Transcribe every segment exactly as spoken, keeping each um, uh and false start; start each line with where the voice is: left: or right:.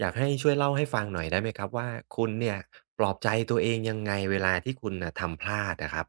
right: อยากให้ช่วยเล่าให้ฟังหน่อยได้ไหมครับว่าคุณเนี่ยปลอบใจตัวเองยังไงเวลาที่คุณน่ะทำพลาดอะครับ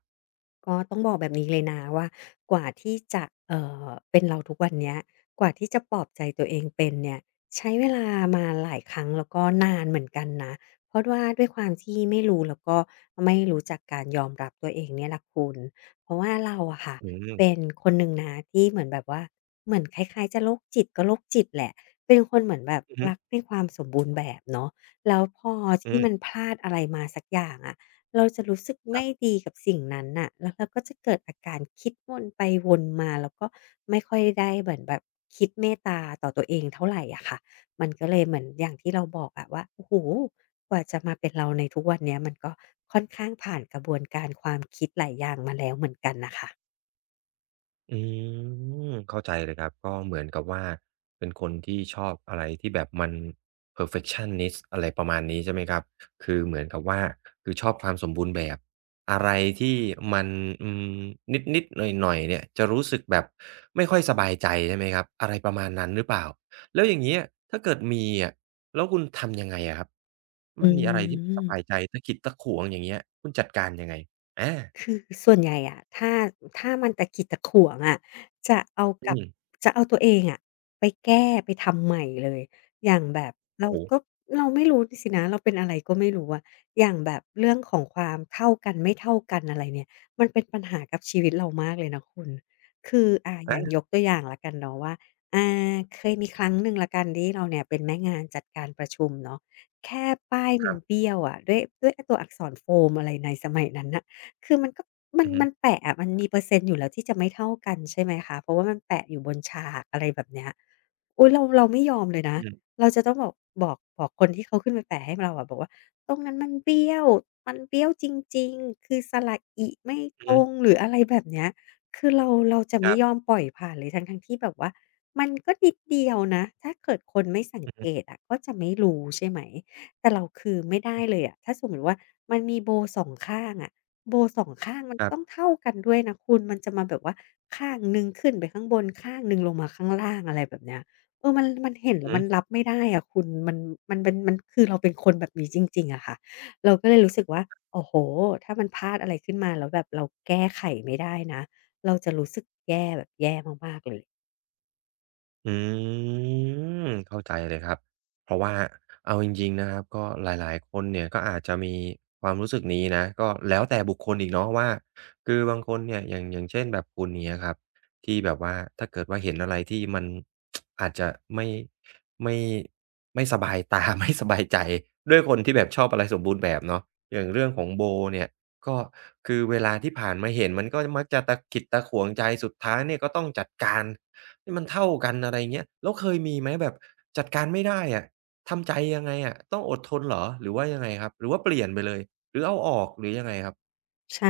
left: ก็ต้องบอกแบบนี้เลยนะว่ากว่าที่จะเอ่อเป็นเราทุกวันเนี้ยกว่าที่จะปลอบใจตัวเองเป็นเนี่ยใช้เวลามาหลายครั้งแล้วก็นานเหมือนกันนะเพราะว่าด้วยความที่ไม่รู้แล้วก็ไม่รู้จักการยอมรับตัวเองเนี่ยแหละคุณเพราะว่าเราอะค่ะ
right: อืม
left: เป็นคนหนึ่งนะที่เหมือนแบบว่าเหมือนคล้ายๆจะโรคจิตก็โรคจิตแหละเป็นคนเหมือนแบบ
right: อือฮึ
left: รักในความสมบูรณ์แบบเนาะแล้วพอ
right: อื
left: ที่
right: มค
left: มัน
right: รับ
left: พลาดอะไรมาสักอย่างอะ เราจะรู้สึกไม่ดีกับสิ่งนั้นน่ะแล้วเราก็จะเกิดอาการคิดวนไปวนมาแล้วก็ไม่ค่อยได้เหมือนแบบคิดเมตตาต่อตัวเองเท่าไรอะค่ะมันก็เลยเหมือนอย่างที่เราบอกอะว่าโอ้โฮกว่าจะมาเป็นเราในทุกวันเนี้ยมันก็ค่อนข้างผ่านกระบวนการความคิดหลายอย่างมาแล้วเหมือนกันน่ะค่ะ
right: อืมเข้าใจเลยครับก็เหมือนกับว่าเป็นคนที่ชอบอะไรที่แบบมัน perfectionist อะไรประมาณนี้ใช่ไหมครับคือเหมือนกับว่าคือชอบความสมบูรณ์แบบอะไรที่มันอืมนิดๆหน่อยๆเนี่ยจะรู้สึกแบบไม่ค่อยสบายใจใช่ไหมครับอะไรประมาณนั้นหรือเปล่าแล้วอย่างเงี้ยถ้าเกิดมีอะแล้วคุณทำยังไงอะครับ
left: อื
right: มันมีอะไรที่ไม่สบาย
left: ม
right: ใจตะขิดตะขวงอย่างเงี้ยคุณจัดการยังไงอา
left: คือส่วนใหญ่อะถ้าถ้ามันตะขิดตะขวงอะจะเอา
right: อื
left: กลับ
right: ม
left: จะเอาตัวเองอะไปแก้ไปทำใหม่เลยอย่างแบบ
right: โอ้
left: เรา
right: โฮ
left: ก็เราไม่รู้สินะเราเป็นอะไรก็ไม่รู้อะอย่างแบบเรื่องของความเท่ากันไม่เท่ากันอะไรเนี่ยมันเป็นปัญหากับชีวิตเรามากเลยนะคุณคืออ่าอย่างย
right: อา
left: กตัวอย่างแล้วกันเนาะว่าอ่าเคยมีครั้งหนึ่งแล้วกันที่เราเนี่ยเป็นแม่งานจัดการประชุมเนาะแค่ป้าย
right: ค
left: มั
right: รั
left: น
right: บ
left: เบี้ยวอะด้วยด้วยไอ้ตัวอักษรโฟมอะไรในสมัยนั้นน่ะ คือมันก็มัน
right: อือฮึ
left: มันแปะอะมันมีเปอร์เซ็นต์อยู่แล้วที่จะไม่เท่ากันใช่ไหมคะเพราะว่ามันแปะอยู่บนฉากอะไรแบบเนี้ยอุ๊ยเราเราไม่ยอมเลยนะ
right: อืม
left: เราจะต้องบอกบอกบอกคนที่เขาขึ้นไปแปะให้เราอะบอกว่าตรงนั้นมันเบี้ยวมันเบี้ยวจริงๆคือสระอิไม่
right: อือ
left: ตร
right: ฮึ
left: งหรืออะไรแบบเนี้ยคือเราเราจะ
right: ค
left: ไม่
right: รั
left: ยอม
right: บ
left: ปล่อยผ่านเลยทั้งๆที่แบบว่ามันก็นิดเดียวนะถ้าเกิดคนไม่สัง
right: อือฮึ
left: เกตอะก็จะไม่รู้ใช่ไหมแต่เราคือไม่ได้เลยอะถ้าสมมุติว่ามันมีโบว์สองข้างอะ โบว์สองข้างมัน
right: ค
left: ก็
right: รับ
left: ต้องเท่ากันด้วยนะคุณมันจะมาแบบว่าข้างหนึ่งขึ้นไปข้างบนข้างหนึ่งลงมาข้างล่างอะไรแบบเนี้ยเออมันมันเห็นแล้
right: อือ
left: ว
right: ฮึ
left: มันรับไม่ได้อะคุณมันมันเป็นมันคือเราเป็นคนแบบนี้จริงๆอะค่ะเราก็เลยรู้สึกว่าโอ้โฮถ้ามันพลาดอะไรขึ้นมาแล้วแบบเราแก้ไขไม่ได้นะเราจะรู้สึกแย่แบบแย่มากๆเลย
right: อืมเข้าใจเลยครับเพราะว่าเอาจริงๆนะครับก็หลายๆคนเนี่ยก็อาจจะมีความรู้สึกนี้นะก็แล้วแต่บุคคลอีกเนาะว่าคือบางคนเนี่ยอย่างอย่างเช่นแบบคุณเนี้ยครับที่แบบว่าถ้าเกิดว่าเห็นอะไรที่มัน อาจจะไม่ไม่ไม่สบายตา ไม่สบายใจด้วยคนที่แบบชอบอะไรสมบูรณ์แบบเนาะอย่างเรื่องของโบเนี่ยก็คือเวลาที่ผ่านมาเห็นมันก็มักจะตะขิดตะขวงใจสุดท้ายเนี่ยก็ต้องจัดการ ที่มันเท่ากันอะไรเงี้ยแล้วเคยมีไหมแบบจัดการไม่ได้อะทำใจยังไงอะต้องอดทนเหรอ หรือว่ายังไงครับ หรือว่าเปลี่ยนไปเลย หรือเอาออกหรือยังไงครับ
left: ใช่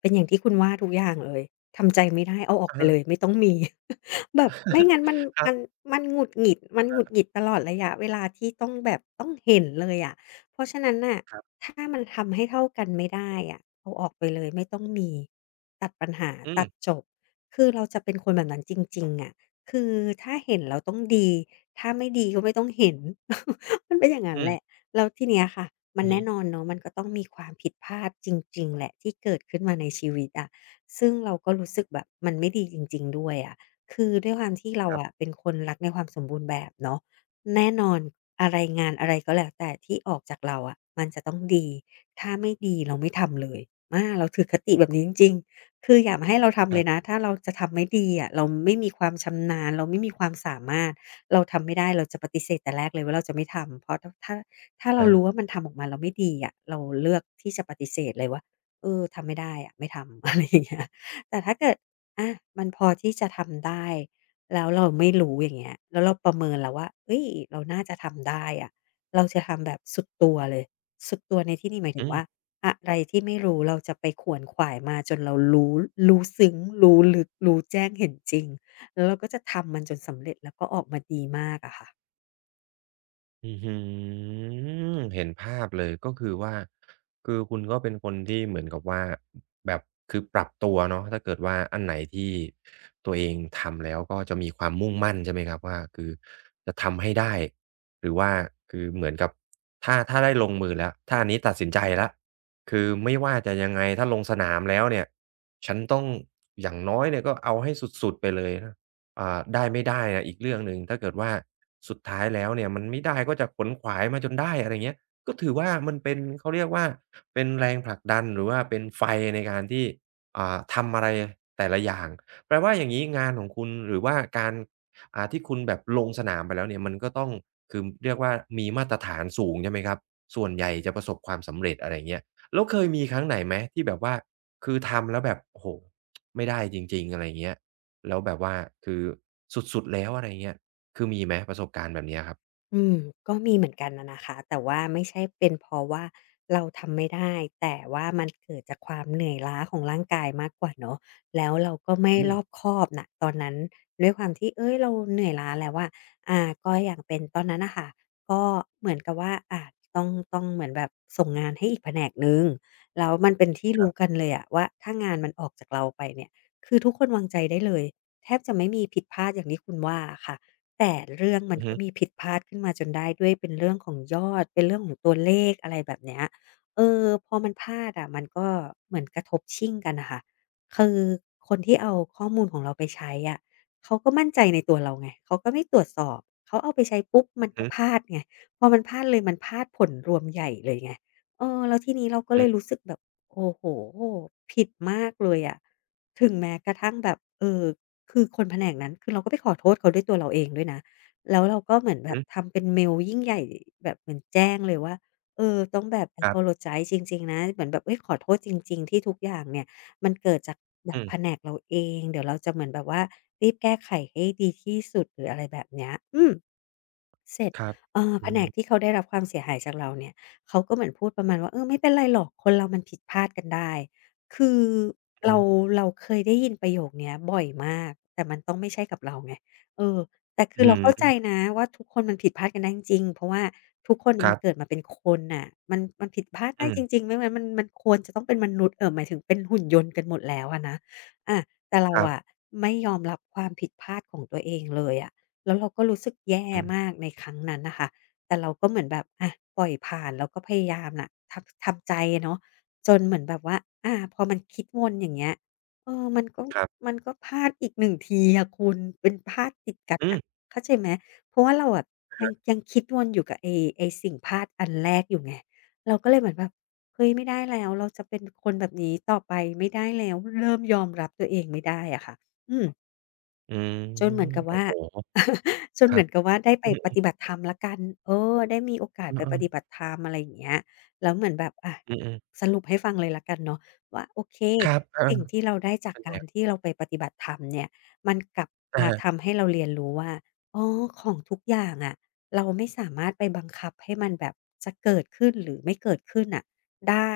left: เป็นอย่างที่คุณว่าทุกอย่างเลยทำใจไม่ได้เอาออก
right: อะ
left: ไป
right: ฮะ
left: เลยไม่ต้องมี แบบไม่งั้นมัน
right: ครั
left: มัน
right: บ
left: มันหงุดหงิดมันหงุดหงิดตลอดระยะเวลาที่ต้องแบบต้องเห็นเลยอะเพราะฉะนั้นน่ะ
right: ครับ
left: ถ้ามันทำให้เท่ากันไม่ได้อะเอาออกไปเลยไม่ต้องมีตัดปัญหา
right: อื
left: ตัด
right: ม
left: จบคือเราจะเป็นคนแบบนั้นจริงๆอะคือถ้าเห็นเราต้องดีถ้าไม่ดีก็ไม่ต้องเห็น มันเป็นอย่างนั้
right: อื
left: นแหละ
right: ม
left: แล้วทีเนี้ยค่ะมัน
right: อือฮึ
left: แน่นอนเนาะมันก็ต้องมีความผิดพลาดจริงๆแหละที่เกิดขึ้นมาในชีวิตอะซึ่งเราก็รู้สึกแบบมันไม่ดีจริงๆด้วยอะคือด้วยความที่เรา
right: ครั
left: อะ
right: บ
left: เป็นคนรักในความสมบูรณ์แบบเนาะแน่นอนอะไรงานอะไรก็แล้วแต่ที่ออกจากเราอะมันจะต้องดีถ้าไม่ดีเราไม่ทำเลยอาเราถือคติแบบนี้จริงๆคืออย่ามาให้เราทำ
right: ค
left: เล
right: รั
left: ยนะ
right: บ
left: ถ้าเราจะทำไม่ดีอะเราไม่มีความชำนาญเราไม่มีความสามารถเราทำไม่ได้เราจะปฏิเสธแต่แรกเลยว่าเราจะไม่ทำเพราะถ้าถ้า ถ้าเรา
right: อา
left: รู้ว่ามันทำออกมาแล้วไม่ดีอะเราเลือกที่จะปฏิเสธเลยว่าเออทำไม่ได้อะไม่ทำ อะไรอย่างเงี้ยแต่ถ้าเกิดอามันพอที่จะทำได้แล้วเราไม่รู้อย่างเงี้ยแล้วเราประเมินแล้วว่าเฮ้ยเราน่าจะทำได้อะเราจะทำแบบสุดตัวเลยสุดตัวในที่นี้หมายถึ
right: อื
left: งว่า
right: ม
left: อะไรที่ไม่รู้เราจะไปขวนขวายมาจนเรารู้รู้ซึ้งรู้ลึกรู้แจ้งเห็นจริงแล้วเราก็จะทำมันจนสำเร็จแล้วก็ออกมาดีมากอะค่ะ
right: อื้อฮือเห็นภาพเลยก็คือว่าคือคุณก็เป็นคนที่เหมือนกับว่าแบบคือปรับตัวเนาะถ้าเกิดว่าอันไหนที่ตัวเองทำแล้วก็จะมีความมุ่งมั่นใช่ไหมครับว่าคือจะทำให้ได้หรือว่าคือเหมือนกับถ้าถ้าได้ลงมือแล้วถ้าอันนี้ตัดสินใจแล้วคือไม่ว่าจะยังไงถ้าลงสนามแล้วเนี่ยฉันต้องอย่างน้อยเนี่ยก็เอาให้สุดๆไปเลยนะ อ่าได้ไม่ได้อะอีกเรื่องหนึ่งถ้าเกิดว่าสุดท้ายแล้วเนี่ยมันไม่ได้ก็จะขวนขวายมาจนได้อะไรเงี้ยก็ถือว่ามันเป็นเขาเรียกว่าเป็นแรงผลักดันหรือว่าเป็นไฟในการที่อ่าทำอะไรแต่ละอย่างแปลว่าอย่างงี้งานของคุณหรือว่าการอ่าที่คุณแบบลงสนามไปแล้วเนี่ยมันก็ต้องคือเรียกว่ามีมาตรฐานสูงใช่ไหมครับส่วนใหญ่จะประสบความสำเร็จอะไรเงี้ยแล้วเคยมีครั้งไหนไหมที่แบบว่าคือทำแล้วแบบโอ้โฮไม่ได้จริงๆอะไรเงี้ย แล้วแบบว่าคือสุดๆแล้วอะไรเงี้ยคือมีไหมประสบการณ์แบบเนี้ยครับ
left: อืมก็มีเหมือนกันนะนะคะแต่ว่าไม่ใช่เป็นเพราะว่าเราทำไม่ได้แต่ว่ามันเกิดจากความเหนื่อยล้าของร่างกายมากกว่าเนาะแล้วเราก็ไม่
right: อื
left: ร
right: ม
left: อบคอบน่ะตอนนั้นด้วยความที่เฮ้ยเราเหนื่อยล้าแล้วอะอ่าก็อย่างเป็นตอนนั้นน่ะค่ะก็เหมือนกับว่าอาต้องต้องเหมือนแบบส่งงานให้อีกแผนกหนึ่งแล้วมันเป็นที่รู้กันเลยอะว่าถ้างานมันออกจากเราไปเนี่ยคือทุกคนวางใจได้เลยแทบจะไม่มีผิดพลาดอย่างที่คุณว่าอะค่ะ แต่เรื่องมั
right: อื
left: น
right: อ
left: ก็
right: ฮึ
left: มีผิดพลาดขึ้นมาจนได้ด้วยเป็นเรื่องของยอดเป็นเรื่องของตัวเลขอะไรแบบเนี้ยเออพอมันพลาดอะมันก็เหมือนกระทบชิ่งกันน่ะค่ะคือคนที่เอาข้อมูลของเราไปใช้อะเขาก็มั่นใจในตัวเราไงเขาก็ไม่ตรวจสอบเขาเอาไปใช้ปุ๊บมัน
right: อื
left: ก็
right: อ
left: พ
right: ฮึ
left: ลาดไงพอมันพลาดเลยมันพลาดผลรวมใหญ่เลยไงเออแล้วทีนี้เรา
right: อื
left: ก็
right: อ
left: เลย
right: ฮึ
left: รู้สึกแบบโอ้โฮผิดมากเลยอะถึงแม้กระทั่งแบบเอ่อ คือคนแผนกนั้นคือเราก็ไปขอโทษเขาด้วยตัวเราเองด้วยนะแล้วเราก็เหมือนแบบทำเป็นเมลยิ่งใหญ่แบบเหมือนแจ้งเลยว่าเออต้องแบบ
right: ครับ
left: apologize จริงๆนะเหมือนแบบเฮ้ยขอโทษจริงๆที่ทุกอย่างเนี่ยมันเกิดจากแบ
right: อื
left: บ
right: ม
left: แผนกเราเองเดี๋ยวเราจะเหมือนแบบว่ารีบแก้ไขให้ดีที่สุดหรืออะไรแบบเนี้ยอืม เสร็จ
right: ครับ
left: เอ่อ
right: อื
left: แผนกที่
right: ม
left: เขาได้รับความเสียหายจากเราเนี่ยเขาก็เหมือนพูดประมาณว่าเออไม่เป็นไรหรอกคนเรามันผิดพลาดกันได้คือ
right: อื
left: เรา
right: ม
left: เราเคยได้ยินประโยคเนี้ยบ่อยมาก แต่มันต้องไม่ใช่กับเราไงเออแต่คื
right: อื้อ
left: อ
right: ฮื
left: เราเข้าใจ
right: อ
left: นะว่าทุกคนมันผิดพลาดกันได้จริงๆเพราะว่าทุกคน
right: ค
left: มั
right: รั
left: นเกิด
right: บ
left: มาเป็นคนน่ะมันมันผิดพลาดได้
right: อื
left: จ
right: ม
left: ริงๆไม่งั้นมันมันควรจะต้องเป็นมนุษย์เอ่อหมายถึงเป็นหุ่นยนต์กันหมดแล้วอะนะอาแต่เรา
right: ครั
left: อะ
right: บ
left: ไม่ยอมรับความผิดพลาดของตัวเองเลยอะ แล้วเราก็รู้สึกแย่
right: อืม
left: มากในครั้งนั้นน่ะค่ะแต่เราก็เหมือนแบบอะปล่อยผ่านแล้วก็พยายามน่ะทำทำใจอะเนาะจนเหมือนแบบว่าอาพอมันคิดวนอย่างเงี้ยเออมันก็
right: ครับ
left: มันก็พลาดอีกหนึ่งทีอะคุณเป็นพลาดติดกัน
right: อืม
left: น่ะเข้าใจไหมเพราะว่าเราอะ
right: อะ
left: ยัง
right: ฮะ
left: ยังคิดวนอยู่กับไอ้ไอ้สิ่งพลาดอันแรกอยู่ไงเราก็เลยเหมือนแบบเฮ้ยไม่ได้แล้วเราจะเป็นคนแบบนี้ต่อไปไม่ได้แล้วเริ่มยอมรับตัวเองไม่ได้อะค่ะอืม
right: อืม
left: จนเหมือนกับ
right: โอ้
left: ว่า
right: โฮ
left: จน
right: ค
left: เห
right: รั
left: มื
right: บ
left: อนกับว่าได้ไป
right: อื
left: ป
right: อ
left: ฏิบัติธรรมและกันเออได้มีโอกาส
right: เอ
left: ไปปฏิ
right: อ
left: บัติธรรมอะไรอย่างเงี้ยแล้วเหมือนแบบอะ
right: ๆอืม
left: สรุปให้ฟังเลยละวกันเนาะว่าโอเค
right: ๆครับเออ
left: สิ่งที่เราได้
right: ๆ
left: จาก
right: เป็นไง
left: การ
right: ครับ
left: ที่เราไปปฏิบัติธรรมเนี่ยมันกลับ
right: อะ
left: มา
right: ฮะ
left: ทำให้เราเรียนรู้ว่าอ๋อของทุกอย่างอะะเราไม่สามารถไปบังคับให้มันแบบจะเกิดขึ้นหรือไม่เกิดขึ้นอ่ะได้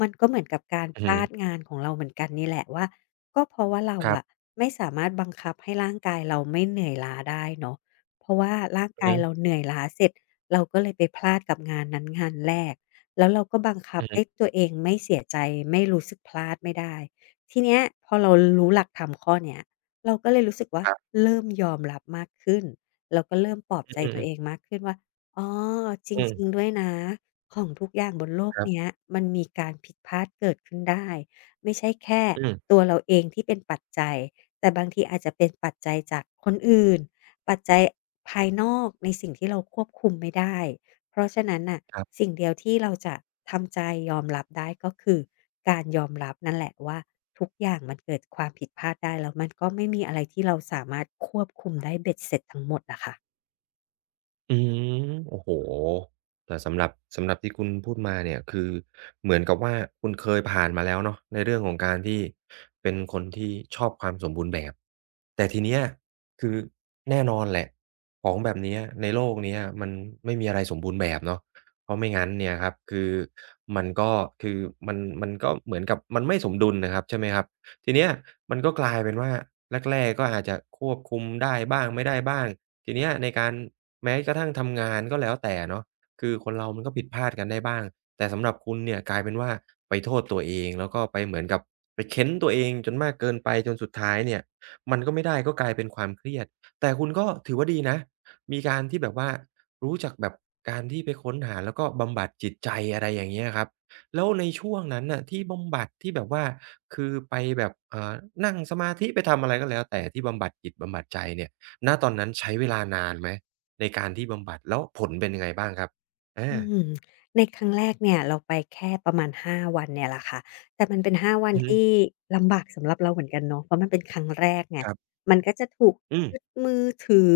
left: มันก็เหมือนกับการ
right: อื
left: พ
right: อฮึ
left: ลาดงานของเราเหมือนกันนี่แหละว่า ก็เพราะว่าเรา
right: ครั
left: อะ
right: บ
left: ไม่สามารถบังคับให้ร่างกายเราไม่เหนื่อยล้าได้เนาะเพราะว่าร่าง
right: อือ
left: กาย
right: ฮึ
left: เราเหนื่อยล้าเสร็จเราก็เลยไปพลาดกับงานนั้นงานแรกแล้วเราก็บังคั
right: อื
left: บ
right: อ
left: ให้
right: ฮึ
left: ตัวเองไม่เสียใจไม่รู้สึกพลาดไม่ได้ทีเนี้ยพอเรารู้หลักธรรมข้อเนี้ยเราก็เลยรู้สึกว่า
right: ครับ
left: เริ่มยอมรับมากขึ้นเราก็เริ่มปลอบ
right: อื
left: ใจตั
right: อ
left: วเอ
right: ๆๆ
left: งมากขึ้นว่าอ๋อจร
right: อื
left: ิง
right: ม
left: ๆด้วยนะของทุกอย่างบนโลก
right: ครั
left: เนี้ย
right: บ
left: มันมีการผิดพลาดเกิดขึ้นได้ไม่ใช่แค่
right: อืม
left: ตัวเราเองที่เป็นปัจจัย แต่บางทีอาจจะเป็นปัจจัยจากคนอื่น ปัจจัยภายนอกในสิ่งที่เราควบคุมไม่ได้เพราะฉะนั้นน่ะ
right: ครับ
left: สิ่งเดียวที่เราจะทำใจยอมรับได้ก็คือการยอมรับนั่นแหละว่าทุกอย่างมันเกิดความผิดพลาดได้แล้วมันก็ไม่มีอะไรที่เราสามารถควบคุมได้เบ็ดเสร็จทั้งหมดอะค่ะ
right: อืมโอ้โฮแต่สำหรับสำหรับที่คุณพูดมาเนี่ยคือเหมือนกับว่าคุณเคยผ่านมาแล้วเนาะในเรื่องของการที่เป็นคนที่ชอบความสมบูรณ์แบบแต่ทีเนี้ยคือแน่นอนแหละของแบบเนี้ยในโลกเนี้ยมันไม่มีอะไรสมบูรณ์แบบเนาะเพราะไม่งั้นเนี่ยครับคือมันก็คือมันมันก็เหมือนกับมันไม่สมดุลนะครับใช่ไหมครับทีเนี้ยมันก็กลายเป็นว่าแรกๆก็อาจจะควบคุมได้บ้างไม่ได้บ้างทีเนี้ยในการ แม้กระทั่งทำงานก็แล้วแต่เนาะคือคนเรามันก็ผิดพลาดกันได้บ้างแต่สำหรับคุณเนี่ยกลายเป็นว่าไปโทษตัวเองแล้วก็ไปเหมือนกับไปเค้นตัวเองจนมากเกินไปจนสุดท้ายเนี่ยมันก็ไม่ได้ก็กลายเป็นความเครียดแต่คุณก็ถือว่าดีนะมีการที่แบบว่ารู้จักแบบการที่ไปค้นหาแล้วก็บำบัดจิตใจอะไรอย่างเงี้ยครับแล้วในช่วงนั้นน่ะที่บำบัดที่แบบว่าคือไปแบบเอ่อนั่งสมาธิไปทำอะไรก็แล้วแต่ที่บำบัดจิตบำบัดใจเนี่ยณตอนนั้นใช้เวลานานไหม ในการที่บำบัดแล้วผลเป็นยังไงบ้างครับ
left: อื
right: อา
left: มในครั้งแรกเนี่ยเราไปแค่ประมาณห้าวันเนี่ยแหละค่ะแต่มันเป็นห้าวัน
right: อือฮึ
left: ที่ลำบากสำหรับเราเหมือนกันเนาะเพราะมันเป็นครั้งแรกไง
right: ครับ
left: มันก็จะถูก
right: อืม
left: ยึดมือถือ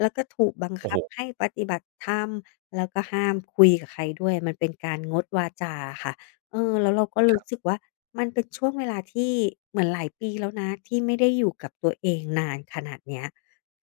left: แล้วก็ถูกบัง
right: โอ้
left: คั
right: โฮ
left: บให้ปฏิบัติธรรมแล้วก็ห้ามคุยกับใครด้วยมันเป็นการงดวาจาอะค่ะเออแล้วเราก็
right: ค
left: รู้
right: รับ
left: สึกว่ามันเป็นช่วงเวลาที่เหมือนหลายปีแล้วนะที่ไม่ได้อยู่กับตัวเองนานขนาดเนี้ย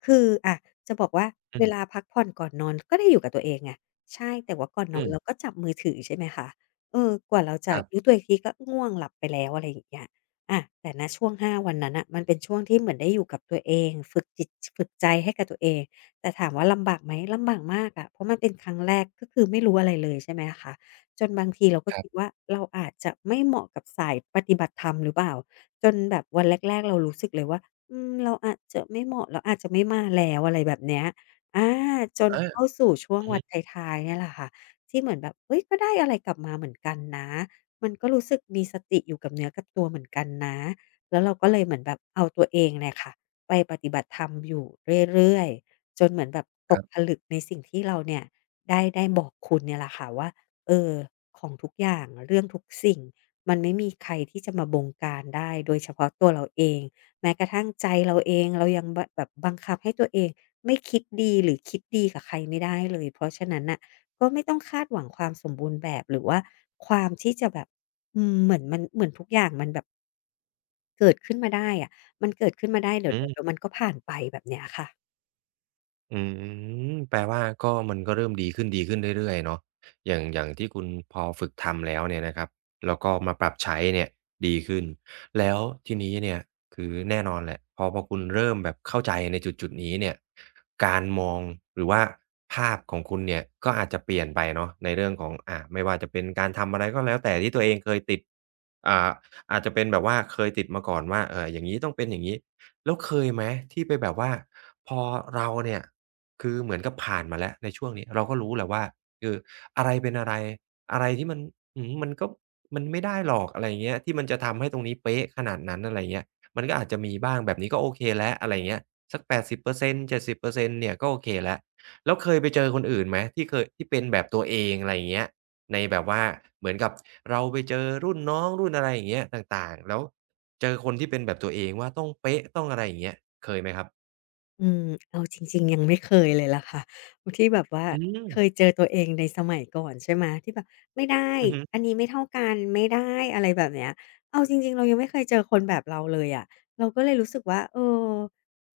left: คืออะจะบอกว่า
right: อื
left: เวลา
right: ม
left: พักผ่อนก่อนนอนก็ได้อยู่กับตัวเองไง ใช่แต่ว่าก่อนน
right: อื
left: อนเรา
right: ม
left: ก็จับมือถือใช่ไหมคะเออกว่าเรา
right: ครั
left: จะ่
right: บ
left: รู้ตัวอีกทีก็ง่วงหลับไปแล้วอะไรอย่างเงี้ยอาแต่ณช่วงห้าวันนั้นน่ะมันเป็นช่วงที่เหมือนได้อยู่กับตัวเองฝึกจิตฝึกใจให้กับตัวเองแต่ถามว่าลำบากไหมลำบากมากอะเพราะมันเป็นครั้งแรกก็คือไม่รู้อะไรเลยใช่ไหมคะจนบางทีเราก็
right: ครั
left: คิด
right: บ
left: ว่าเราอาจจะไม่เหมาะกับสายปฏิบัติธรรมหรือเปล่าจนแบบวันแรกๆเรารู้สึกเลยว่าอืมเราอาจจะไม่เหมาะเราอาจจะไม่มาแล้วอะไรแบบเนี้ย อาจน
right: อา
left: เข้าสู่ช่วง
right: อือ
left: วั
right: ฮึ
left: ดท้ายๆเนี่ยแหละค่ะที่เหมือนแบบเฮ้ยก็ได้อะไรกลับมาเหมือนกันนะมันก็รู้สึกมีสติอยู่กับเนื้อกับตัวเหมือนกันนะแล้วเราก็เลยเหมือนแบบเอาตัวเองเนี่ยค่ะไปปฏิบัติธรรมอยู่เรื่อยๆจนเหมือนแบบต
right: ค
left: ก
right: รั
left: ผ
right: บ
left: ลึกในสิ่งที่เราเนี่ยได้ได้บอกคุณเนี่ยแหละค่ะว่าเออของทุกอย่างเรื่องทุกสิ่งมันไม่มีใครที่จะมาบงการได้โดยเฉพาะตัวเราเองแม้กระทั่งใจเราเองเรายังบแบบบังคับให้ตัวเอง ไม่คิดดีหรือคิดดีกับใครไม่ได้เลยเพราะฉะนั้นน่ะก็ไม่ต้องคาดหวังความสมบูรณ์แบบหรือว่าความที่จะแบบอืมเหมือนมันเหมือนทุกอย่างมันแบบเกิดขึ้นมาได้อะมันเกิดขึ้นมาได้เดี๋ยว
right: อื
left: ๆเดี๋ยว
right: ม
left: มันก็ผ่านไปแบบเนี้ยค่ะ
right: อืมแปลว่าก็มันก็เริ่มดีขึ้นดีขึ้นเรื่อยๆเนาะอย่างอย่างที่คุณพอฝึกทำแล้วเนี่ยนะครับแล้วก็มาปรับใช้เนี่ยดีขึ้นแล้วทีนี้เนี่ยคือแน่นอนแหละพอพอคุณเริ่มแบบเข้าใจในจุดๆนี้เนี่ยการมองหรือว่าภาพของคุณเนี่ยก็อาจจะเปลี่ยนไปเนาะในเรื่องของอ่าไม่ว่าจะเป็นการทำอะไรก็แล้วแต่ที่ตัวเองเคยติดอ่าอาจจะเป็นแบบว่าเคยติดมาก่อนว่าเอ่ออย่างงี้ต้องเป็นอย่างงี้แล้วเคยไหมที่ไปแบบว่าพอเราเนี่ย คือเหมือนกับผ่านมาแล้วในช่วงนี้เราก็รู้แหละว่าเอออะไรเป็นอะไรอะไรที่มันอืมมันก็มันไม่ได้หรอกอะไรอย่างเงี้ยที่มันจะทำให้ตรงนี้เป๊ะขนาดนั้นอะไรเงี้ยมันก็อาจจะมีบ้างแบบนี้ก็โอเคแล้วอะไรเงี้ยสักแปแปดสิบเปอร์เซ็นต์ เจ็ดสิบเปอร์เซ็นต์เปอร์เซ็นต์เจ็ดสิบเปอร์เซ็นต์เนี่ยก็โอเคแล้วแล้วเคยไปเจอคนอื่นไหมที่เคยที่เป็นแบบตัวเองอะไรอย่างเงี้ยในแบบว่าเหมือนกับเราไปเจอรุ่นน้องรุ่นอะไรอย่างเงี้ยต่างๆแล้วเจอคนที่เป็นแบบตัวเองว่าต้องเป๊ะต้องอะไรอย่างเงี้ยเคยไหมครับ
left: อืมเอาจริงๆยังไม่เคยเลยล่ะค่ะที่แบบว่า
right: อื
left: เคย
right: ม
left: เจอตัวเองในสมัยก่อนใช่ไหมที่แบบไม่ได้
right: อือฮึ
left: อันนี้ไม่เท่ากันไม่ได้อะไรแบบเนี้ยเอาจริงๆเรายังไม่เคยเจอคนแบบเราเลยอะเราก็เลยรู้สึกว่าเออ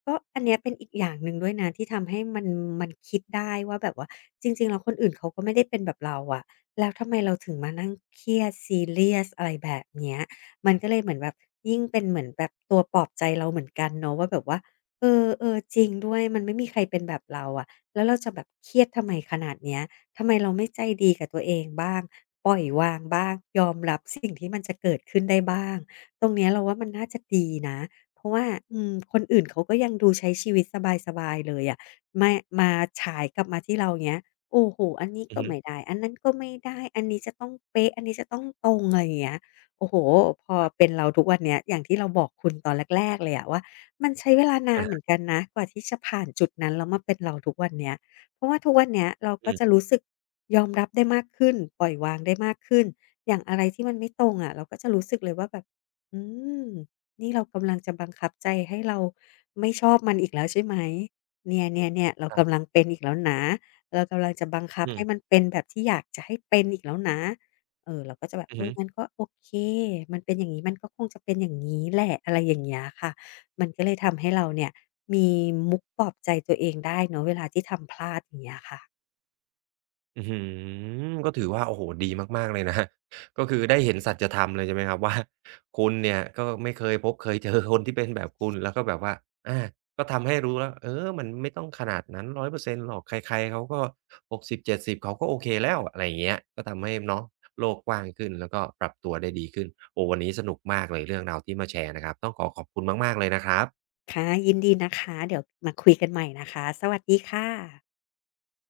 left: ก็อันเนี้ยเป็นอีกอย่างหนึ่งด้วยนะที่ทำให้มันมันคิดได้ว่าแบบว่าจริงๆแล้วคนอื่นเขาก็ไม่ได้เป็นแบบเราอะแล้วทำไมเราถึงมานั่งเครียดซีเรียสอะไรแบบเนี้ยมันก็เลยเหมือนแบบยิ่งเป็นเหมือนแบบตัวปลอบใจเราเหมือนกันเนาะว่าแบบว่า เออเออจริงด้วยมันไม่มีใครเป็นแบบเราอะแล้วเราจะแบบเครียดทำไมขนาดเนี้ยทำไมเราไม่ใจดีกับตัวเองบ้างปล่อยวางบ้างยอมรับสิ่งที่มันจะเกิดขึ้นได้บ้างตรงเนี้ยเราว่ามันน่าจะดีนะเพราะว่าอืมคนอื่นเขาก็ยังดูใช้ชีวิตสบายๆเลยอะมามาฉายกลับมาที่เราเงี้ยโอ้โฮอันนี้ก็ไม่
right: ๆ
left: ได้อันนั้นก็ไม่ได้อันนี้จะต้องเป๊ะอันนี้จะต้องตรงอะไรอย่างเงี้ยโอ้โฮพอเป็นเราทุกวันเนี้ยอย่างที่เราบอกคุณตอนแรกๆเลยอะว่า มันใช้เวลานาน
right: อา
left: เหมือนกันนะกว่าที่จะผ่านจุดนั้นแล้วมาเป็นเราทุกวันเนี้ยเพราะว่าทุกวันเนี้ยเราก็
right: อื
left: จะ
right: ม
left: รู้สึกยอมรับได้มากขึ้นปล่อยวางได้มากขึ้นอย่างอะไรที่มันไม่ตรงอะเราก็จะรู้สึกเลยว่าแบบอืมนี่เรากำลังจะบังคับใจให้เราไม่ชอบมันอีกแล้วใช่ไหมเนี่ยๆๆเรา
right: ครั
left: กำลัง
right: บ
left: เป็นอีกแล้วนะเรากำลังจะบังคับ
right: อื
left: ให้มัน
right: ม
left: เป็นแบบที่อยากจะให้เป็นอีกแล้วนะเอ่อเราก็จะแบบ
right: อือ
left: เออ
right: ฮึ
left: งั้นก็โอเคมันเป็นอย่างงี้มันก็คงจะเป็นอย่างงี้แหละอะไรอย่างเงี้ยค่ะ มันก็เลยทำให้เราเนี่ยมีมุกปลอบใจตัวเองได้เนาะเวลาที่ทำพลาดอย่างเงี้ยค่ะ
right: อื้อฮือก็ถือว่าโอ้โฮดีมากๆเลยนะ ก็คือได้เห็นสัจธรรมเลยใช่ไหมครับว่า คุณเนี่ยก็ไม่เคยพบเคยเจอคนที่เป็นแบบคุณแล้วก็แบบว่าอาก็ทำให้รู้แล้วเออมันไม่ต้องขนาดนั้นหนึ่งร้อยเปอร์เซ็นต์หรอกใครๆเขาก็หกสิบถึงเจ็ดสิบเจ็ดสิบเขาก็โอเคแล้วอะไรอย่างเงี้ยก็ทำให้เนาะโลกกว้างขึ้นแล้วก็ปรับตัวได้ดีขึ้นโอ้วันนี้สนุกมากเลยเรื่องราวที่มาแชร์นะครับต้องขอขอบคุณมากๆเลยนะครับ
left: ค่ะยินดีนะคะเดี๋ยวมาคุยกันใหม่นะคะสวัสดีค่ะ